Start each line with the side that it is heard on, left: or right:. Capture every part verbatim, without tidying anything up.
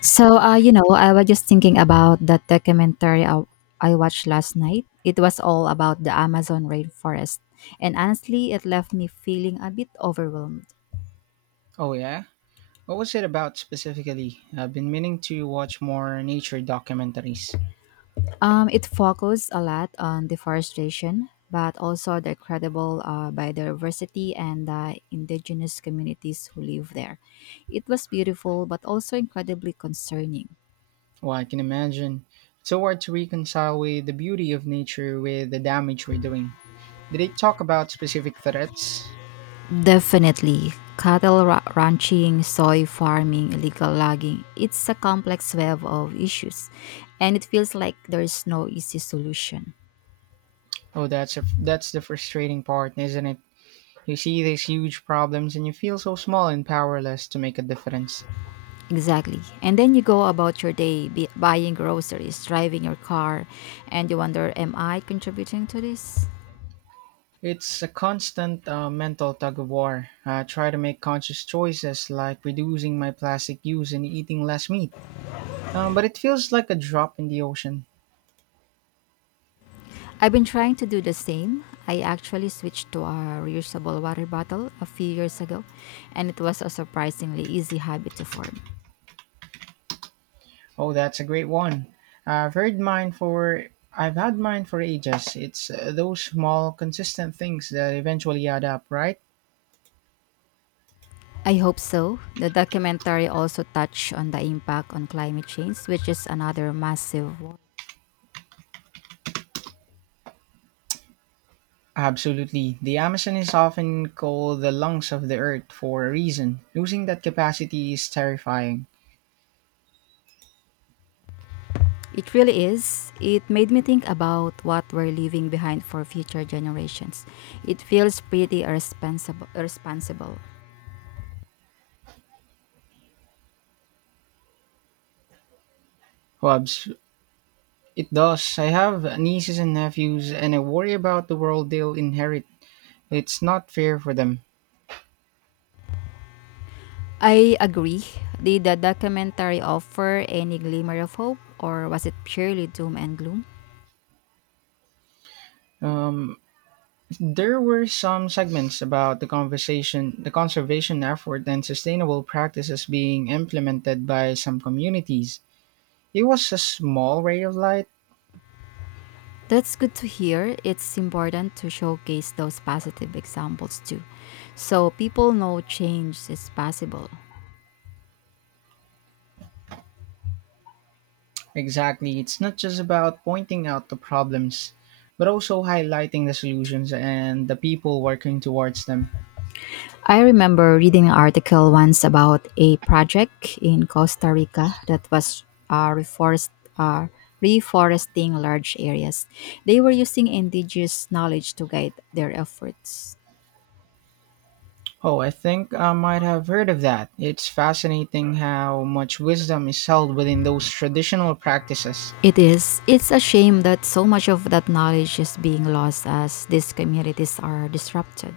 left: So, uh, you know, I was just thinking about that documentary I, I watched last night. It was all about the Amazon rainforest, and honestly, it left me feeling a bit overwhelmed.
right: Oh yeah? What was it about specifically? I've been meaning to watch more nature documentaries.
left: Um, it focused a lot on deforestation, but also the incredible uh, biodiversity and the indigenous communities who live there. It was beautiful, but also incredibly concerning.
right: Well, I can imagine. It's so hard to reconcile with the beauty of nature with the damage we're doing. Did they talk about specific threats?
left: Definitely. Cattle ra- ranching, soy farming, illegal logging. It's a complex web of issues, and it feels like there's no easy solution.
right: Oh, that's a, that's the frustrating part, isn't it? You see these huge problems and you feel so small and powerless to make a difference.
left: Exactly. And then you go about your day be- buying groceries, driving your car, and you wonder, am I contributing to this?
right: It's a constant uh, mental tug of war. I try to make conscious choices like reducing my plastic use and eating less meat. Um, but it feels like a drop in the ocean.
left: I've been trying to do the same. I actually switched to a reusable water bottle a few years ago, and it was a surprisingly easy habit to form.
right: Oh, that's a great one. I've heard mine for I've had mine for ages. It's uh, those small consistent things that eventually add up, right?
left: I hope so. The documentary also touched on the impact on climate change, which is another massive one.
right: Absolutely. The Amazon is often called the lungs of the earth for a reason. Losing that capacity is terrifying.
left: It really is. It made me think about what we're leaving behind for future generations. It feels pretty irresponsible. irresponsible.
right: Well, abs- it does. I have nieces and nephews, and I worry about the world they'll inherit. It's not fair for them.
left: I agree. Did the documentary offer any glimmer of hope, or was it purely doom and gloom?
right: Um, There were some segments about the conversation, the conservation effort and sustainable practices being implemented by some communities. It was a small ray of light.
left: That's good to hear. It's important to showcase those positive examples too, so people know change is possible.
right: Exactly, it's not just about pointing out the problems, but also highlighting the solutions and the people working towards them.
left: I remember reading an article once about a project in Costa Rica that was uh, reforest, uh, reforesting large areas. They were using indigenous knowledge to guide their efforts.
right: Oh, I think I might have heard of that. It's fascinating how much wisdom is held within those traditional practices.
left: It is. It's a shame that so much of that knowledge is being lost as these communities are disrupted.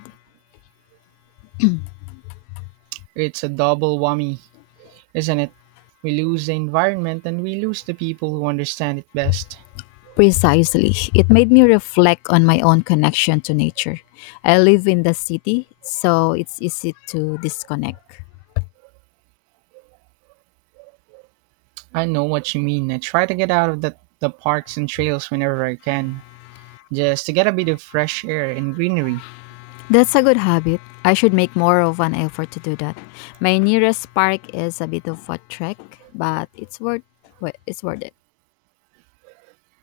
right: It's a double whammy, isn't it? We lose the environment and we lose the people who understand it best.
left: Precisely. It made me reflect on my own connection to nature. I live in the city, so it's easy to disconnect.
right: I know what you mean. I try to get out of the, the parks and trails whenever I can, just to get a bit of fresh air and greenery.
left: That's a good habit. I should make more of an effort to do that. My nearest park is a bit of a trek, but it's worth well, it's worth it.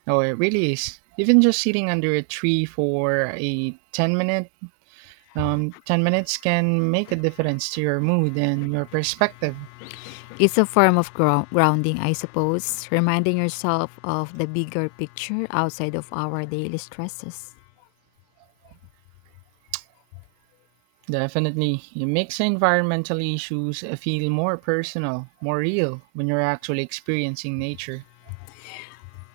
right: Oh, it really is. Even just sitting under a tree for a 10 minute um, ten minutes can make a difference to your mood and your perspective.
left: It's a form of grou- grounding, I suppose, reminding yourself of the bigger picture outside of our daily stresses.
right: Definitely. It makes environmental issues feel more personal, more real when you're actually experiencing nature.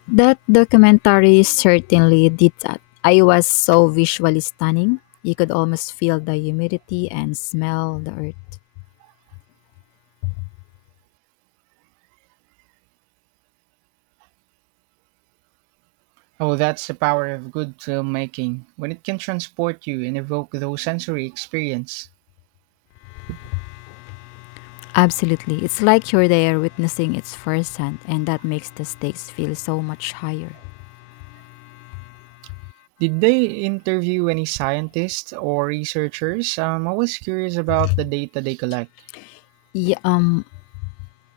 left: That documentary certainly did that. I was so visually stunning. You could almost feel the humidity and smell the earth.
right: Oh, that's the power of good filmmaking, when it can transport you and evoke those sensory experience.
left: Absolutely. It's like you're there witnessing its firsthand, and that makes the stakes feel so much higher.
right: Did they interview any scientists or researchers? I'm always curious about the data they collect.
left: Y- um,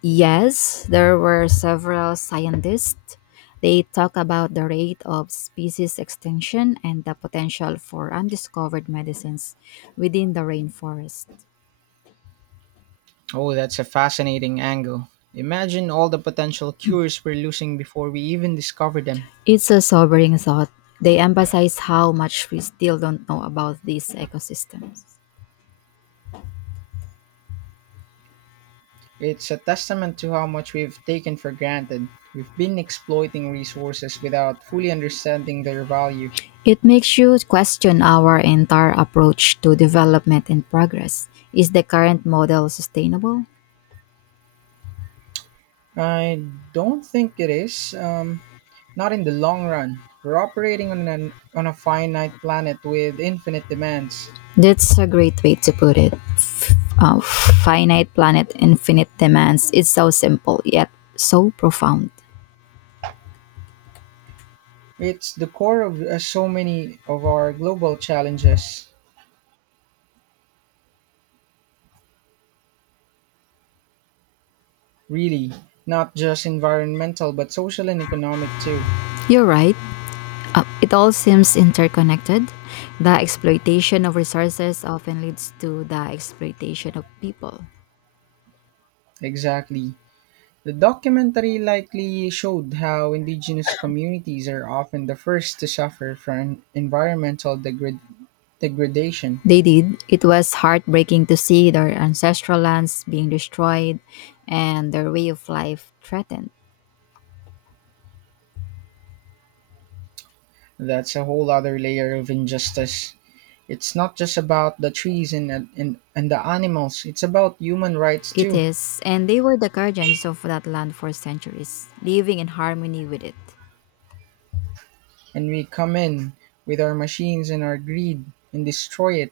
left: yes, there were several scientists. They talk about the rate of species extinction and the potential for undiscovered medicines within the rainforest.
right: Oh, that's a fascinating angle. Imagine all the potential cures we're losing before we even discover them.
left: It's a sobering thought. They emphasize how much we still don't know about these ecosystems.
right: It's a testament to how much we've taken for granted. We've been exploiting resources without fully understanding their value.
left: It makes you question our entire approach to development and progress. Is the current model sustainable?
right: I don't think it is. Um, Not in the long run. We're operating on, an, on a finite planet with infinite demands.
left: That's a great way to put it. F- uh, finite planet, infinite demands. It's so simple, yet so profound.
right: It's the core of uh, so many of our global challenges, really. Not just environmental, but social and economic too.
left: You're right. Uh, it all seems interconnected. The exploitation of resources often leads to the exploitation of people.
right: Exactly. The documentary likely showed how indigenous communities are often the first to suffer from environmental degrad- degradation.
left: They did. It was heartbreaking to see their ancestral lands being destroyed and their way of life threatened.
right: That's a whole other layer of injustice. It's not just about the trees and, and, and the animals, it's about human rights
left: It
right: too.
left: is, and they were the guardians of that land for centuries, living in harmony with it.
right: And we come in with our machines and our greed and destroy it.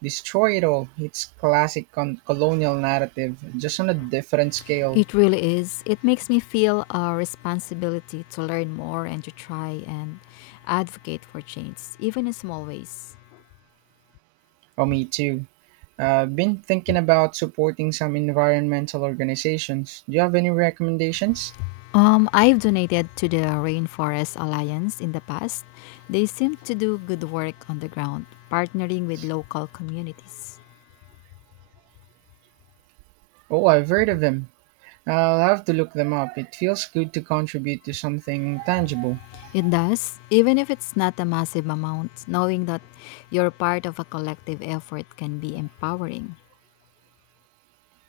right: Destroy it all. It's classic con- colonial narrative, just on a different scale.
left: It really is. It makes me feel a responsibility to learn more and to try and advocate for change, even in small ways.
right: Oh, me too. Uh, been thinking about supporting some environmental organizations. Do you have any recommendations?
left: Um, I've donated to the Rainforest Alliance in the past. They seem to do good work on the ground, partnering with local communities.
right: Oh, I've heard of them. I'll have to look them up. It feels good to contribute to something tangible.
left: It does, even if it's not a massive amount, knowing that you're part of a collective effort can be empowering.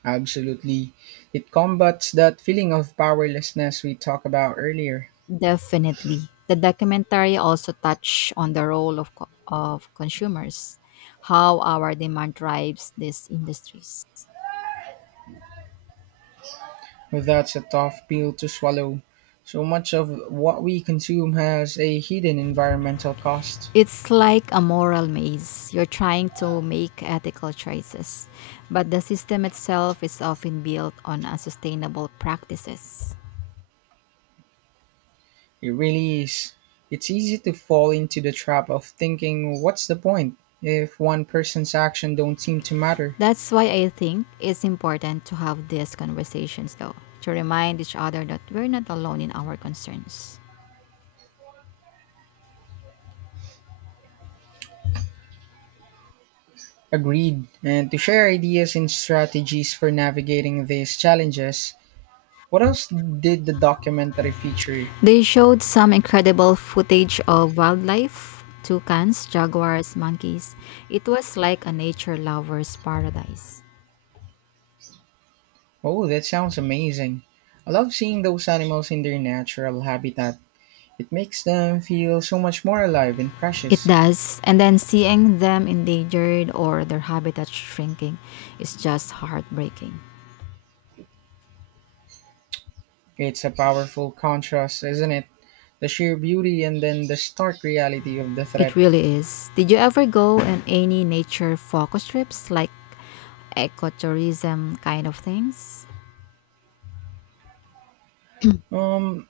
right: Absolutely. It combats that feeling of powerlessness we talked about earlier.
left: Definitely. The documentary also touched on the role of, co- of consumers, how our demand drives these industries.
right: That's a tough pill to swallow. So much of what we consume has a hidden environmental cost.
left: It's like a moral maze. You're trying to make ethical choices, but the system itself is often built on unsustainable practices.
right: It really is. It's easy to fall into the trap of thinking, what's the point if one person's action don't seem to matter?
left: That's why I think it's important to have these conversations, though, to remind each other that we're not alone in our concerns.
right: Agreed. And to share ideas and strategies for navigating these challenges, what else did the documentary feature?
left: They showed some incredible footage of wildlife toucans, jaguars, monkeys. It was like a nature lover's paradise.
right: Oh, that sounds amazing. I love seeing those animals in their natural habitat. It makes them feel so much more alive and
left: It
right: precious.
left: does. And then seeing them endangered or their habitat shrinking is just heartbreaking.
right: It's a powerful contrast, isn't it? The sheer beauty and then the stark reality of the
left: It
right: threat.
left: really is. Did you ever go on any nature focus trips like ecotourism kind of things?
right: Um,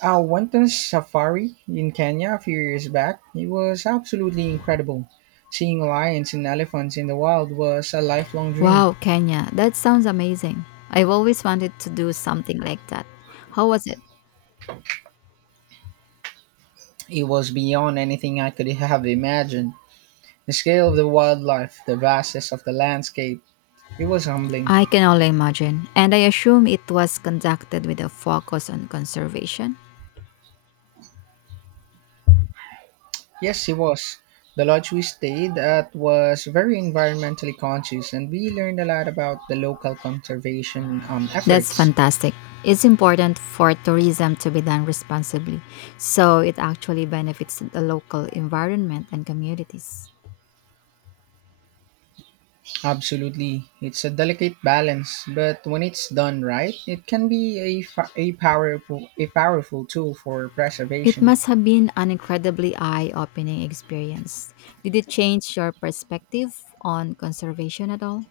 right: I went on a safari in Kenya a few years back. It was absolutely incredible. Seeing lions and elephants in the wild was a lifelong dream.
left: Wow, Kenya, that sounds amazing. I've always wanted to do something like that. How was it?
right: It was beyond anything I could have imagined. The scale of the wildlife, the vastness of the landscape, it was humbling.
left: I can only imagine. And I assume it was conducted with a focus on conservation.
right: Yes, it was. The lodge we stayed at was very environmentally conscious, and we learned a lot about the local conservation um,
left: That's
right: efforts.
left: fantastic. It's important for tourism to be done responsibly, so it actually benefits the local environment and communities.
right: Absolutely. It's a delicate balance, but when it's done right, it can be a, fa- a powerful a powerful tool for
left: It
right: preservation.
left: must have been an incredibly eye opening experience. Did it change your perspective on conservation at all?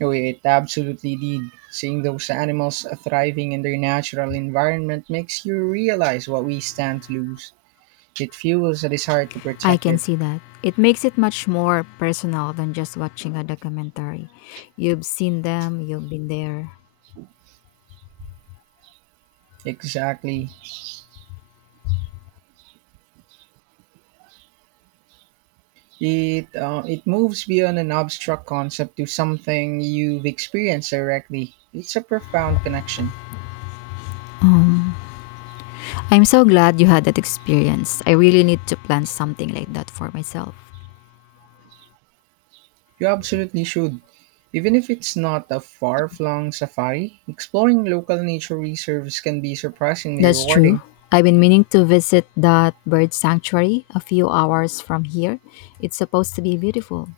right: Oh, it absolutely did. Seeing those animals thriving in their natural environment makes you realize what we stand to lose. It fuels a desire to
left: I
right: protect
left: can
right: it.
left: see that. It makes it much more personal than just watching a documentary. You've seen them, you've been there.
right: Exactly. It uh, it moves beyond an abstract concept to something you've experienced directly. It's a profound connection.
left: Um, I'm so glad you had that experience. I really need to plan something like that for myself.
right: You absolutely should. Even if it's not a far flung safari, exploring local nature reserves can be surprisingly
left: That's true.
right: rewarding.
left: I've been meaning to visit that bird sanctuary a few hours from here. It's supposed to be beautiful.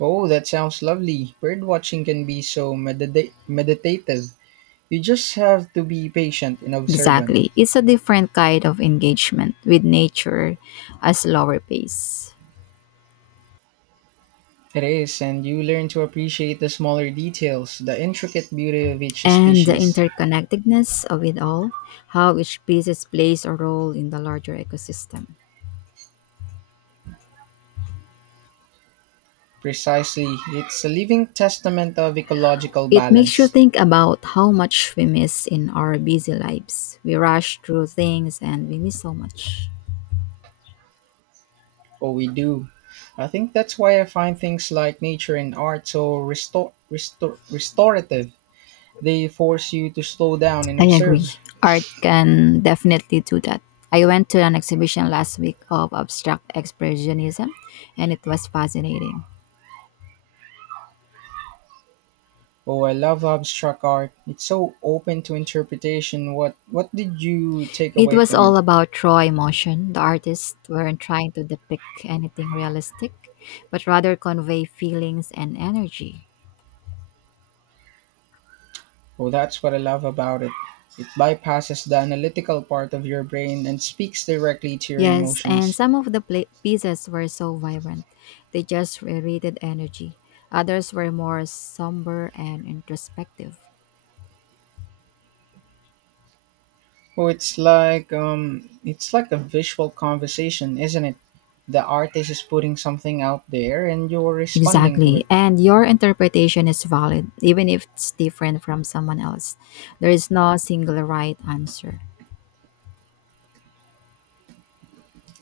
right: Oh, that sounds lovely. Bird watching can be so medita- meditative. You just have to be patient and observant.
left: Exactly. It's a different kind of engagement with nature a slower pace.
right: It is, and you learn to appreciate the smaller details, the intricate beauty of each
left: And the
right: species.
left: interconnectedness of it all, how each piece plays a role in the larger ecosystem.
right: Precisely. It's a living testament of ecological
left: It makes you
right: balance.
left: think about how much we miss in our busy lives. We rush through things and we miss so much.
right: Oh, we do. I think that's why I find things like nature and art so restor- restor- restorative. They force you to slow down and
left: I agree.
right: observe.
left: Art can definitely do that. I went to an exhibition last week of abstract expressionism and it was fascinating.
right: Oh, I love abstract art. It's so open to interpretation. What what did you take
left: It
right: away
left: was
right: from it?
left: all about raw emotion. The artists weren't trying to depict anything realistic, but rather convey feelings and energy.
right: Oh, that's what I love about it. It bypasses the analytical part of your brain and speaks directly to your
left: Yes, and
right: emotions.
left: some of the pla pieces were so vibrant. They just radiated energy. Others were more somber and introspective.
right: Oh, it's like um, it's like a visual conversation, isn't it? The artist is putting something out there, and you're responding to
left: Exactly.
right: it.
left: And your interpretation is valid, even if it's different from someone else. There is no single right answer.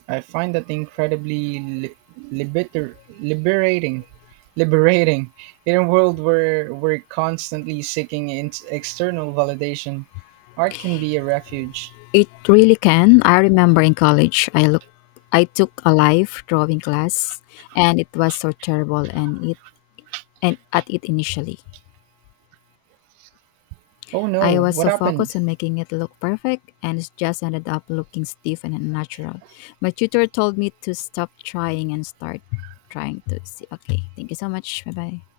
right: I find that incredibly li- libiter- liberating, liberating in a world where we're constantly seeking in- external validation. Art can be a refuge.
left: It really can. I remember in college, I look, I took a life drawing class, and it was so terrible. And it and at it initially,
right: Oh
left: I
right: no,
left: was
right: what
left: so
right: happened?
left: focused on making it look perfect, and it just ended up looking stiff and unnatural. My tutor told me to stop trying and start trying to see. Okay, thank you so much. Bye bye.